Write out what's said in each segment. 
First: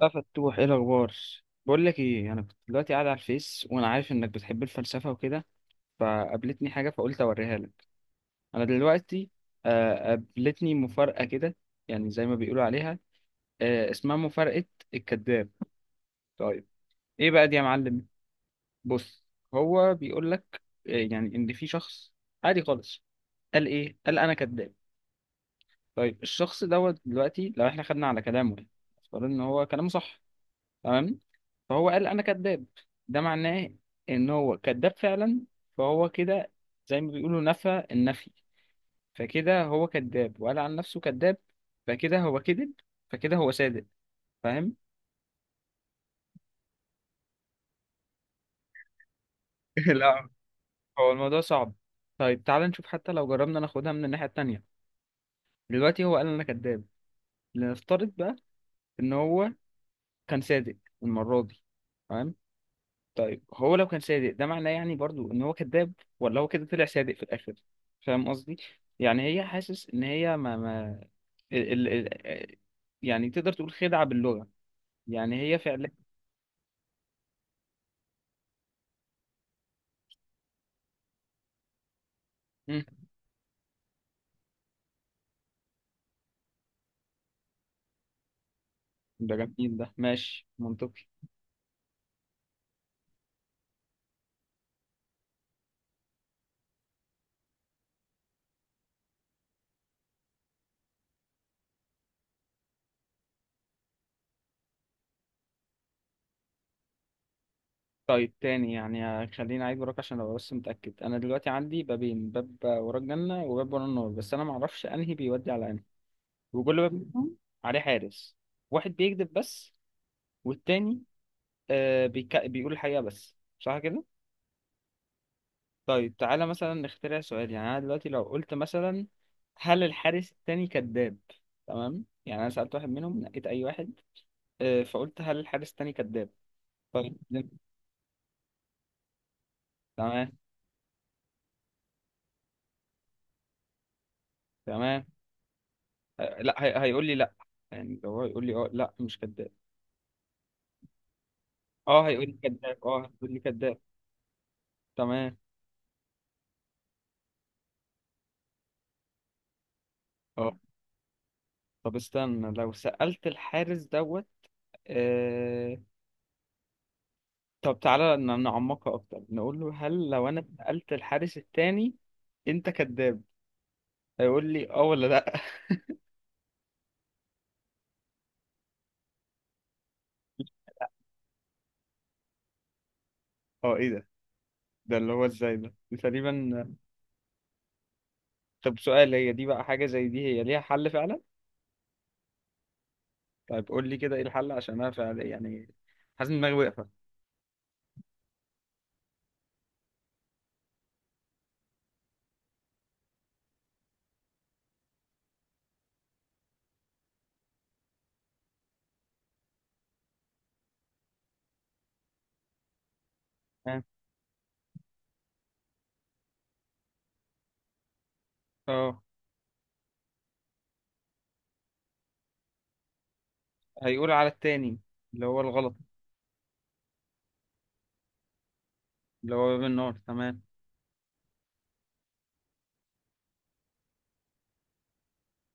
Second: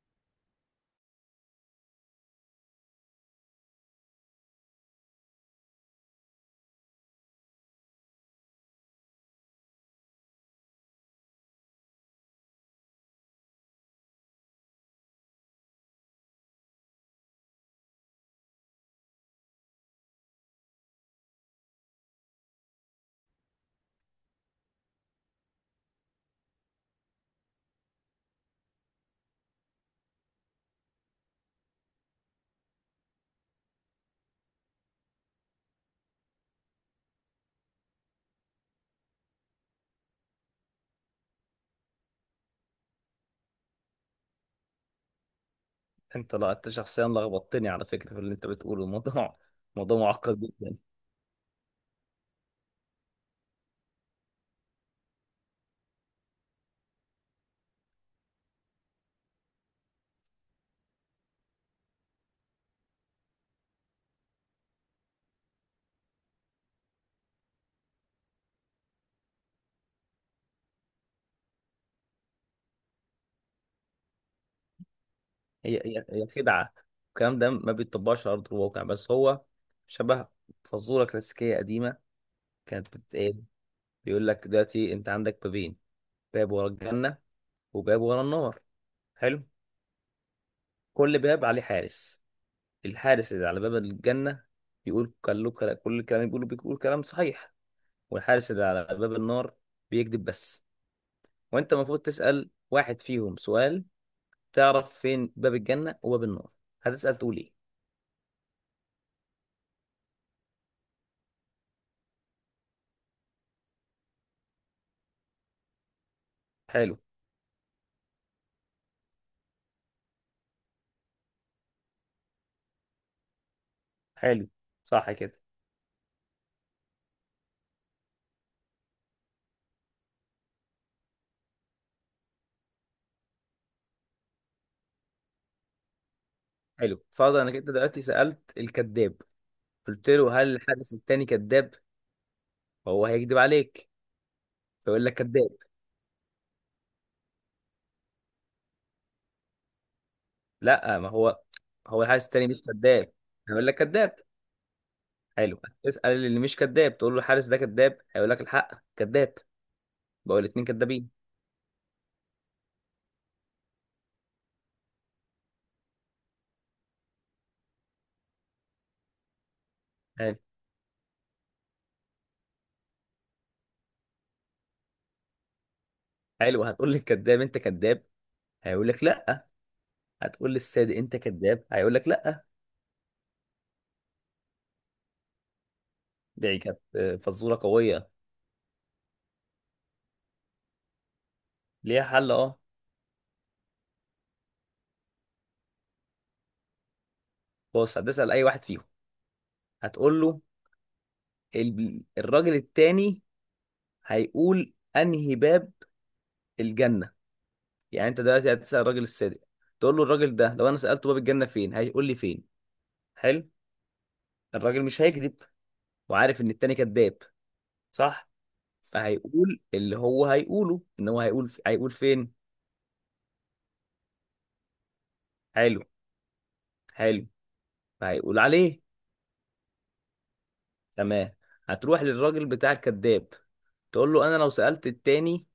بقى فتوح ايه الاخبار؟ بقول لك ايه، انا كنت دلوقتي قاعد على الفيس وانا عارف انك بتحب الفلسفه وكده، فقابلتني حاجه فقلت اوريها لك. انا دلوقتي قابلتني مفارقه كده، يعني زي ما بيقولوا عليها. اسمها مفارقه الكذاب. طيب، ايه بقى دي يا معلم؟ بص، هو بيقول لك يعني ان في شخص عادي خالص قال ايه، قال انا كذاب. طيب الشخص دوت دلوقتي لو احنا خدنا على كلامه، يعني افترض ان هو كلامه صح، تمام، فهو قال انا كذاب. ده معناه ان هو كذاب فعلا، فهو كده زي ما بيقولوا نفى النفي، فكده هو كذاب وقال عن نفسه كذاب فكده هو كذب، فكده هو صادق، فاهم؟ انت لا انت شخصيا لخبطتني على فكره في اللي انت بتقوله. الموضوع موضوع لا، معقد جدا. هو الموضوع صعب. طيب تعال نشوف، حتى لو جربنا ناخدها من الناحية التانية، دلوقتي هو قال انا كذاب، لنفترض بقى ان هو كان صادق المرة دي، تمام. طيب هو لو كان صادق، ده معناه يعني برضو ان هو كذاب، ولا هو كده طلع صادق في الاخر؟ فاهم قصدي؟ يعني هي حاسس ان هي ما ما ال... ال... ال... يعني تقدر تقول خدعة باللغة، يعني هي هي فعلا. هي هي خدعه. الكلام ده ما بيتطبقش على ارض الواقع، بس هو شبه فزوره كلاسيكيه قديمه مم. كانت بتتقال. بيقول لك دلوقتي انت عندك بابين، باب ورا الجنه، وباب ورا النار. ده حلو. جميل، ده ماشي منطقي. كل باب عليه حارس. الحارس اللي على باب الجنه بيقول كل الكلام اللي بيقوله، بيقول كلام صحيح. والحارس اللي على باب النار بيكذب بس. وانت المفروض تسأل واحد فيهم سؤال، تعرف فين باب الجنة وباب النار. هتسأل تقول ايه؟ طيب تاني، يعني خليني اعيد وراك عشان ابقى بس متأكد، انا دلوقتي عندي بابين، باب ورا الجنة وباب ورا النار، بس انا معرفش انهي بيودي على انهي، وكل باب حلو. منهم عليه حارس، واحد بيكذب بس والتاني بيقول الحقيقة، بس صح كده؟ حلو. صح كده. طيب تعالى مثلا نخترع سؤال، يعني انا دلوقتي لو قلت مثلا هل الحارس التاني كذاب؟ تمام، يعني انا سألت واحد منهم، نقيت اي واحد، فقلت هل الحارس التاني كذاب؟ حلو. طيب. فرض انك انت دلوقتي سألت الكذاب، قلت تمام. له هل الحارس التاني كذاب، فهو هيكذب عليك، تمام. فيقول لك كذاب. آه، لا هي... هيقول لي لا، يعني لو هو هيقول لي اه، لا مش كذاب، لا، ما هو اه الحارس هيقول لي التاني مش كذاب، اه كذاب، هيقول لي هيقول لك كذاب، كذاب. تمام، حلو. اسأل اللي مش كذاب، تقول له الحارس ده كذاب، هيقول لك الحق كذاب. بقول اه. الاتنين كذابين. طب استنى، لو سألت الحارس دوت آه... طب تعالى نعمقها اكتر، نقول له هل لو حلو. انا سألت الحارس التاني انت كذاب؟ هيقول لي اه ولا لا؟ حلو. هتقول للكذاب انت كذاب، هيقول لك لا. هتقول للصادق انت كذاب، هيقول لك لا. اه، ايه ده؟ ده اللي هو ازاي؟ ده دي دي تقريبا. كانت فزوره قويه. طب سؤال، هي دي بقى حاجة زي دي هي ليها حل فعلا؟ ليها حل، اه. طيب قول لي كده ايه الحل، عشان انا فعلا يعني حاسس ان دماغي واقفة. بص، هتسأل اي واحد فيهم، هتقول له الراجل التاني هيقول انهي باب الجنة. يعني انت دلوقتي هتسأل الراجل الصادق، تقول له الراجل ده لو انا سألته باب الجنة فين هيقول لي فين. حلو. اه، الراجل مش هيكذب، وعارف ان التاني كذاب، صح؟ اه، فهيقول اللي هو هيقوله، ان هو هيقول فين. هيقول على التاني، اللي هو الغلط، حلو. حلو. فهيقول عليه. اللي هو باب النار، تمام. تمام. هتروح للراجل بتاع الكذاب، تقول له انا لو سألت التاني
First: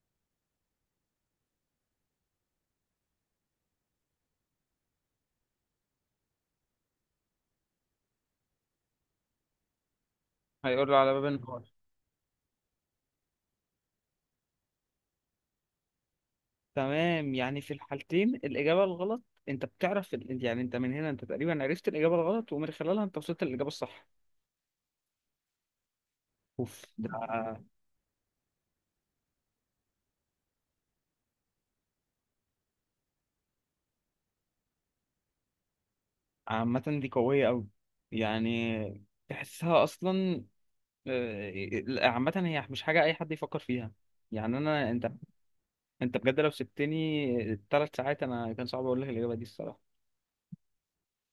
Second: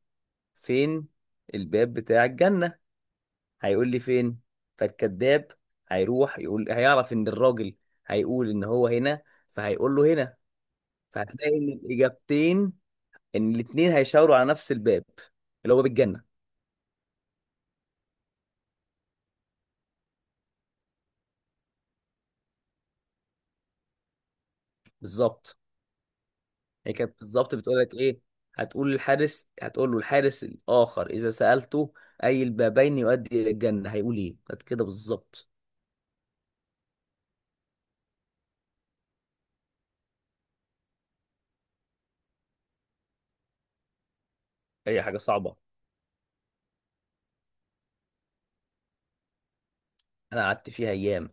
فين الباب بتاع الجنة، هيقول لي فين. فالكذاب هيروح يقول، هيعرف ان الراجل هيقول ان هو هنا، فهيقول له هنا. هيقول له على باب فهتلاقي النار، ان الاجابتين، ان الاثنين هيشاوروا على نفس الباب، اللي هو باب الجنه. تمام، يعني في الحالتين الإجابة الغلط. انت بتعرف يعني انت من هنا انت تقريبا عرفت الإجابة الغلط، ومن خلالها انت وصلت للإجابة الصح. بالظبط. اوف هي ده. كانت بالظبط بتقول لك ايه، هتقول للحارس، هتقول له الحارس الاخر اذا سالته اي البابين يؤدي الى الجنه هيقول ايه. كانت كده بالظبط. عامة دي قوية قوي، يعني تحسها اصلا. عامة هي مش حاجة أي حد يفكر فيها، يعني أنا، هي أنت، حاجه صعبه. أنت بجد لو سبتني 3 ساعات أنا كان صعب أقول لك الإجابة دي الصراحة. انا قعدت فيها ايام،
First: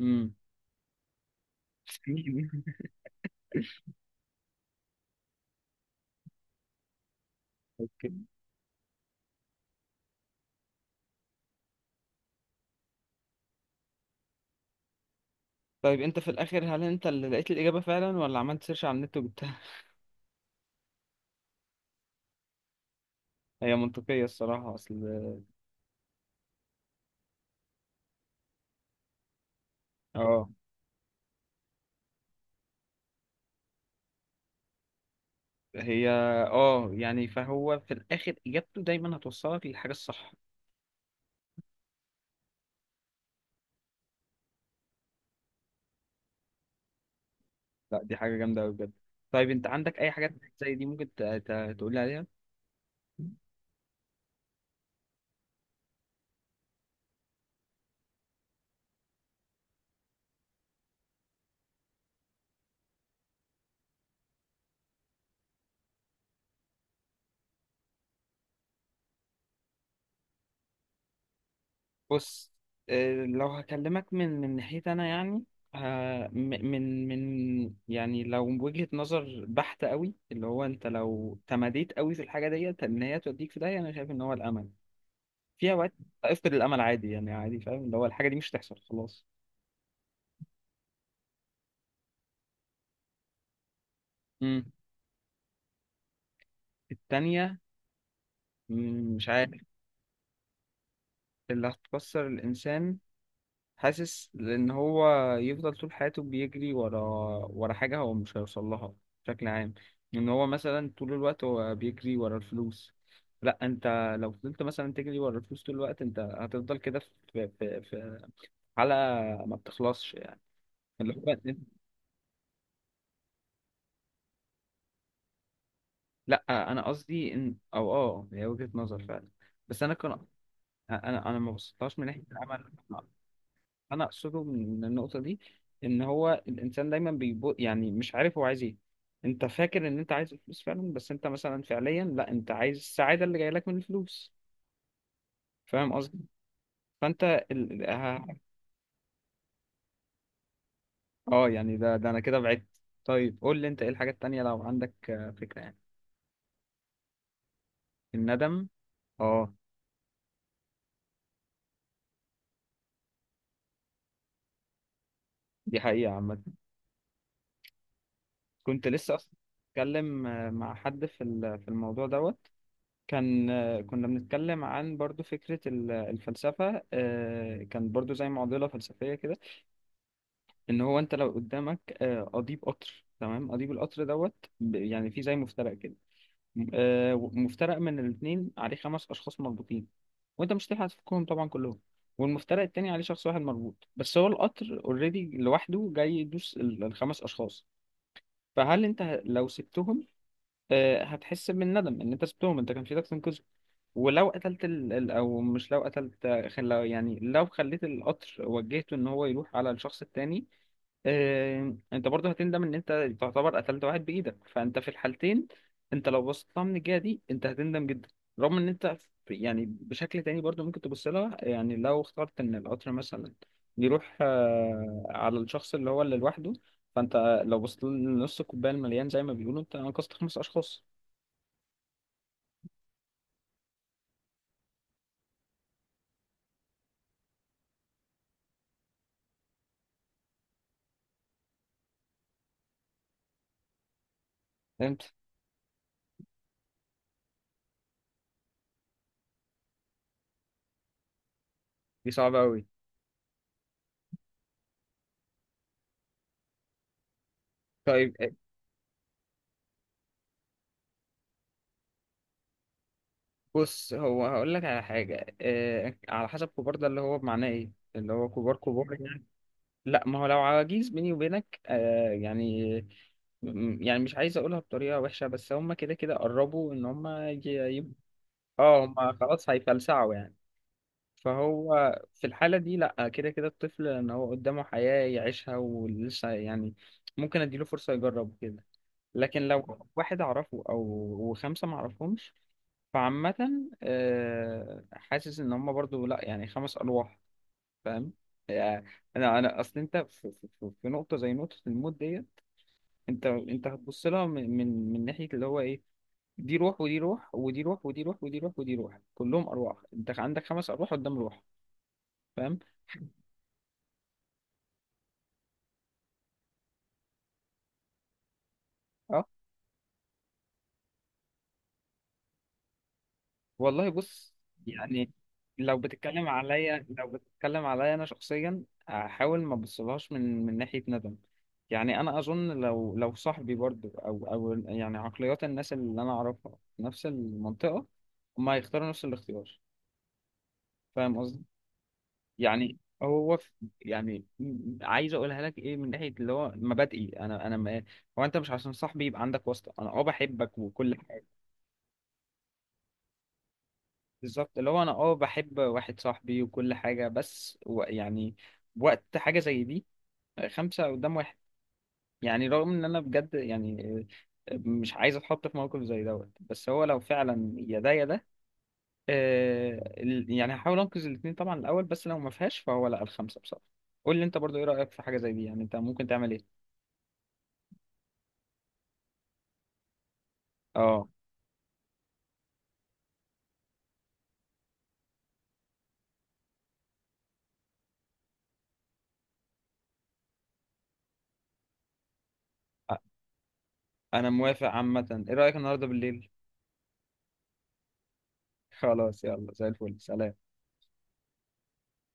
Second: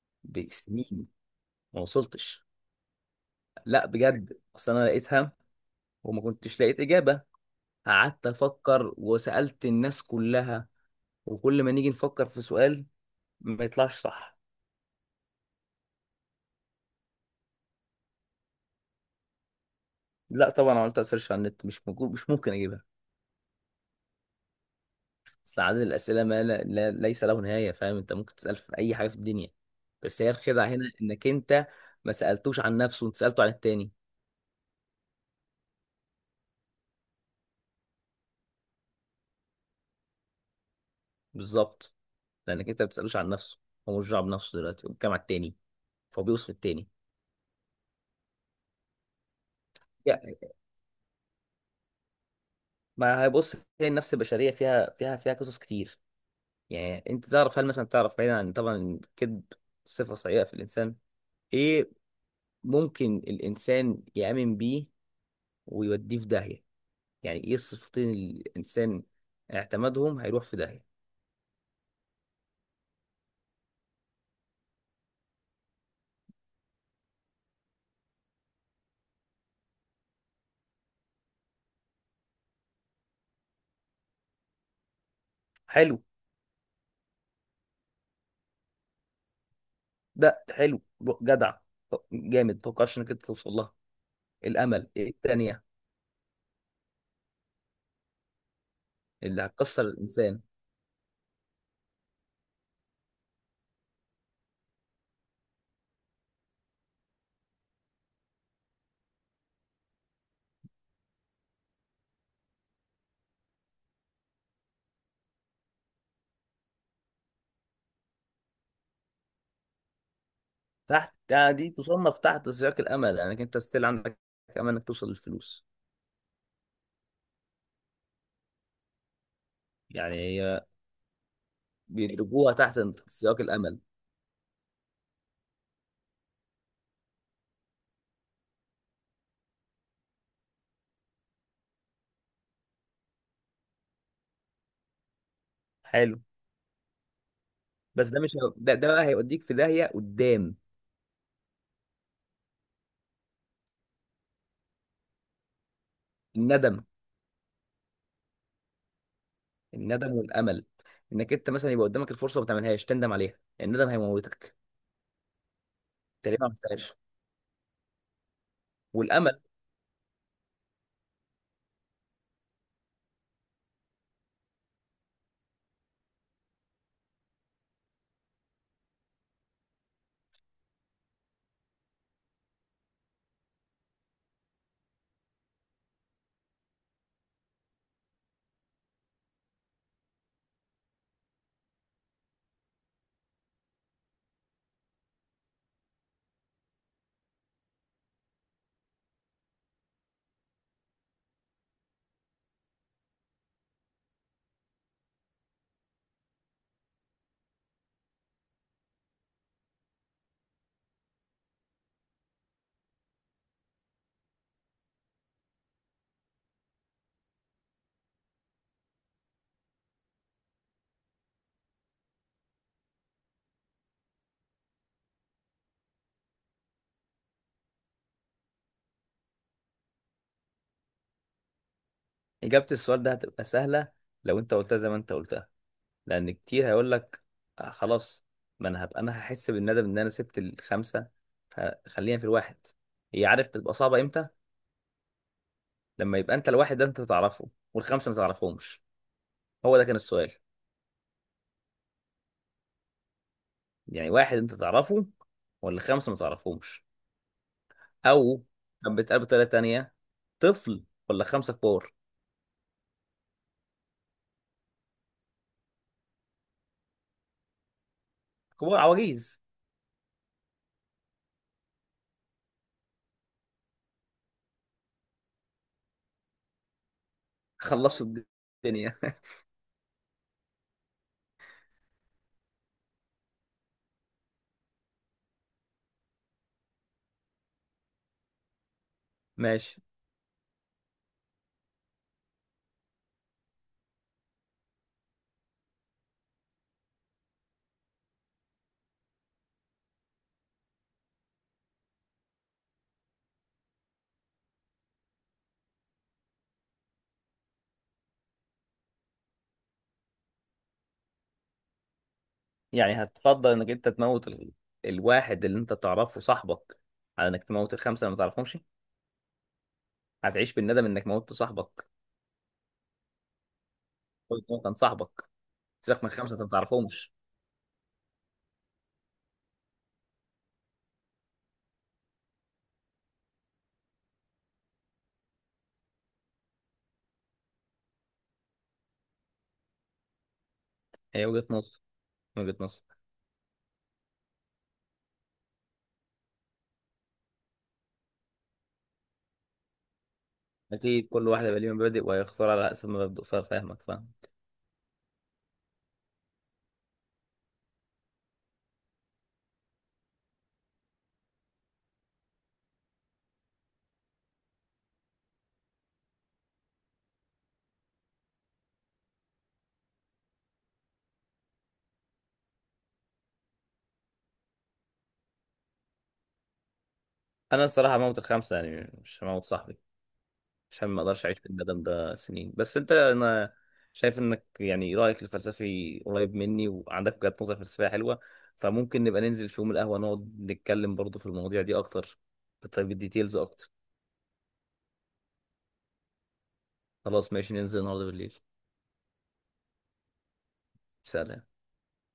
امم. بسنين ما وصلتش. لا بجد، اصل انا لقيتها، وما كنتش لقيت اجابه. أوكي. قعدت افكر وسألت الناس كلها، وكل ما نيجي نفكر في سؤال ما يطلعش صح. طيب أنت في الآخر هل أنت اللي لقيت الإجابة فعلا ولا عملت سيرش على النت وجبتها؟ لا طبعا، عملت سيرش على النت، مش موجود، مش ممكن اجيبها. هي منطقية الصراحة، أصل اصل عدد الاسئله ما لا لا ليس له نهايه. فاهم، انت ممكن تسال في اي حاجه في الدنيا. بس هي أه. الخدعه هنا انك انت ما سالتوش عن نفسه، انت سالته عن التاني. هي أه، يعني فهو في الآخر إجابته دايما هتوصلك للحاجة الصح. بالظبط. لانك انت ما بتسالوش عن نفسه، هو مش دعوه بنفسه دلوقتي، هو بيتكلم على التاني، فهو بيوصف التاني. لا، دي حاجة جامدة أوي بجد. طيب أنت عندك أي حاجات يعني زي دي ممكن تقول لي عليها؟ ما هيبص، هي النفس البشريه فيها قصص كتير. يعني انت تعرف، هل مثلا تعرف، بعيدا عن طبعا الكذب صفة سيئة في الانسان، ايه ممكن الانسان يأمن بيه ويوديه في داهية؟ يعني ايه الصفتين اللي الانسان اعتمدهم هيروح في داهية؟ بص، لو هكلمك من ناحيتي انا يعني من يعني لو وجهة نظر بحتة قوي، اللي هو انت لو تماديت قوي في الحاجة ديت ان هي توديك في داهية، انا شايف ان هو الامل. في اوقات حلو. افقد الامل عادي، يعني عادي، فاهم؟ اللي هو الحاجة دي مش هتحصل خلاص. ده حلو. جدع. جامد، متوقعش انك انت توصل لها. امم. الامل. ايه التانية التانية، مش اللي عارف. هتكسر الانسان؟ اللي هتكسر الانسان، حاسس لان هو يفضل طول حياته بيجري ورا حاجه هو مش هيوصل لها بشكل عام. ان هو مثلا طول الوقت هو بيجري ورا الفلوس، لا انت لو فضلت مثلا تجري ورا الفلوس طول الوقت انت هتفضل كده في حلقه ما بتخلصش يعني. اللي تحت، هو يعني دي تصنف تحت سياق الامل، لانك انت ستيل عندك امل انك توصل للفلوس. لا، انا قصدي ان او اه هي وجهه نظر فعلا، بس انا كان، يعني هي انا ما بصيتهاش من ناحيه بيدرجوها العمل. تحت سياق الامل. انا اقصده من النقطه دي، ان هو الانسان دايما بيبو، يعني مش عارف هو عايز ايه، انت فاكر ان انت عايز الفلوس فعلا بس انت مثلا فعليا لا، انت عايز السعاده اللي جايه لك من الفلوس، فاهم حلو. قصدي؟ فانت بس ده مش ده، ده بقى هيوديك في داهيه قدام. اه يعني ده انا كده بعدت. طيب قول لي انت ايه الحاجات التانية لو عندك فكره يعني. الندم. الندم، اه. الندم والامل. انك انت مثلا يبقى قدامك الفرصه وما تعملهاش تندم عليها، الندم هيموتك. دي حقيقه تقريبا عامه. ما عملتهاش. كنت لسه اصلا والامل. اتكلم مع حد في في الموضوع دوت. كان كنا بنتكلم عن برضو فكرة الفلسفة، كان برضو زي معضلة فلسفية كده. إن هو أنت لو قدامك قضيب قطر، تمام، قضيب القطر دوت يعني في زي مفترق كده، مفترق من الاتنين عليه 5 أشخاص مربوطين وأنت مش هتلحق تفكهم طبعا كلهم، والمفترق التاني عليه شخص واحد مربوط بس، هو القطر اوريدي لوحده جاي يدوس ال5 أشخاص. فهل أنت لو سبتهم هتحس بالندم إن أنت سبتهم، أنت كان في إيدك تنقذهم؟ ولو قتلت ال... ال- او مش لو قتلت خل... لو- يعني لو خليت القطر وجهته ان هو يروح على الشخص التاني، انت برضه هتندم ان انت تعتبر قتلت واحد بايدك، فانت في الحالتين، انت لو بصيت لها من الجهه دي انت هتندم جدا. رغم ان انت يعني بشكل تاني برضه ممكن تبص لها، يعني لو اخترت ان القطر مثلا يروح على الشخص اللي هو اللي لوحده، فانت لو بصيت لنص الكوبايه المليان زي ما بيقولوا، انت انقذت 5 اشخاص. اجابه السؤال ده هتبقى سهله لو انت قلتها زي ما انت قلتها. لان كتير هيقول لك آه خلاص، ما انا هبقى انا هحس بالندم ان انا سبت الخمسه، فخلينا في الواحد. هي، عارف بتبقى صعبه امتى؟ فهمت. لما يبقى انت الواحد ده انت تعرفه والخمسه ما تعرفهمش. هو ده كان السؤال. دي صعبه قوي. يعني واحد انت تعرفه ولا خمسه ما تعرفهمش؟ طيب او كان بيتقال بطريقه تانية، طفل ولا خمسه كبار؟ بص، هو هقول لك على حاجة. إيه على حسب؟ كبار ده اللي هو بمعناه ايه، اللي هو كبار كبار كبار يعني. عواجيز لا، ما هو لو عواجيز بيني وبينك يعني، يعني مش عايز اقولها بطريقة وحشة بس هم كده كده قربوا ان هم يبقوا، خلصوا اه هم الدنيا. خلاص هيفلسعوا يعني. فهو في الحالة دي لا، كده كده الطفل ان هو قدامه حياة يعيشها ولسه يعني ممكن اديله فرصة يجرب كده، لكن ماشي. لو واحد اعرفه او و5 ما اعرفهمش، فعامة حاسس ان هم برضو لا، يعني 5 ارواح، فاهم يعني؟ انا اصل انت في نقطة زي نقطة الموت ديت، انت هتبص لها من ناحية اللي هو ايه، دي روح ودي روح ودي روح ودي روح ودي روح ودي روح، كلهم ارواح، انت عندك 5 ارواح قدام روح، فاهم؟ يعني هتفضل انك انت تموت الواحد اللي انت تعرفه صاحبك، على انك تموت الخمسه اللي ما تعرفهمش. أه؟ هتعيش بالندم انك موتت صاحبك. والله بص. قلت إن هو كان يعني صاحبك. لو سيبك من بتتكلم خمسه انت ما عليا، لو تعرفهمش. بتتكلم عليا انا شخصيا احاول ما ابصلهاش من ناحيه ندم. يعني انا اظن لو صاحبي برضو او يعني عقليات الناس اللي انا اعرفها في نفس المنطقه هم هيختاروا نفس الاختيار، فاهم هي قصدي؟ وجهه نظر من وجهه يعني نظر. هو في، يعني عايز اقولها لك ايه، من ناحيه اللي هو مبادئي، انا ما، هو انت مش عشان صاحبي يبقى عندك واسطه، انا اه بحبك وكل اكيد حاجه. كل واحد يبقى ليه مبادئ وهيختار على حسب مبادئه، فاهمك، فاهم. بالظبط، اللي هو انا اه بحب واحد صاحبي وكل حاجة، بس و يعني وقت حاجة زي دي، 5 قدام واحد، يعني رغم ان انا بجد يعني مش عايز اتحط في موقف زي دوت، بس هو لو فعلا يا ده يا ده آه، يعني هحاول انقذ الاتنين طبعا الاول، بس لو ما فيهاش فهو لا، ال5 بصراحة. قول لي انت برضو ايه رأيك في حاجة زي دي، يعني انت ممكن تعمل ايه؟ انا الصراحه هموت الخمسه يعني، مش هموت صاحبي، عشان ما اه. اقدرش اعيش في الندم ده سنين. بس انا شايف انك يعني رايك الفلسفي قريب مني، وعندك وجهة نظر فلسفية حلوة. فممكن نبقى ننزل في يوم القهوة نقعد نتكلم برضو في المواضيع دي اكتر، بالتفاصيل- أ- بالديتيلز اكتر. انا موافق عامة. ايه رأيك النهاردة بالليل؟ خلاص ماشي، ننزل النهارده بالليل. خلاص يلا، زي الفل، سلام. سلام.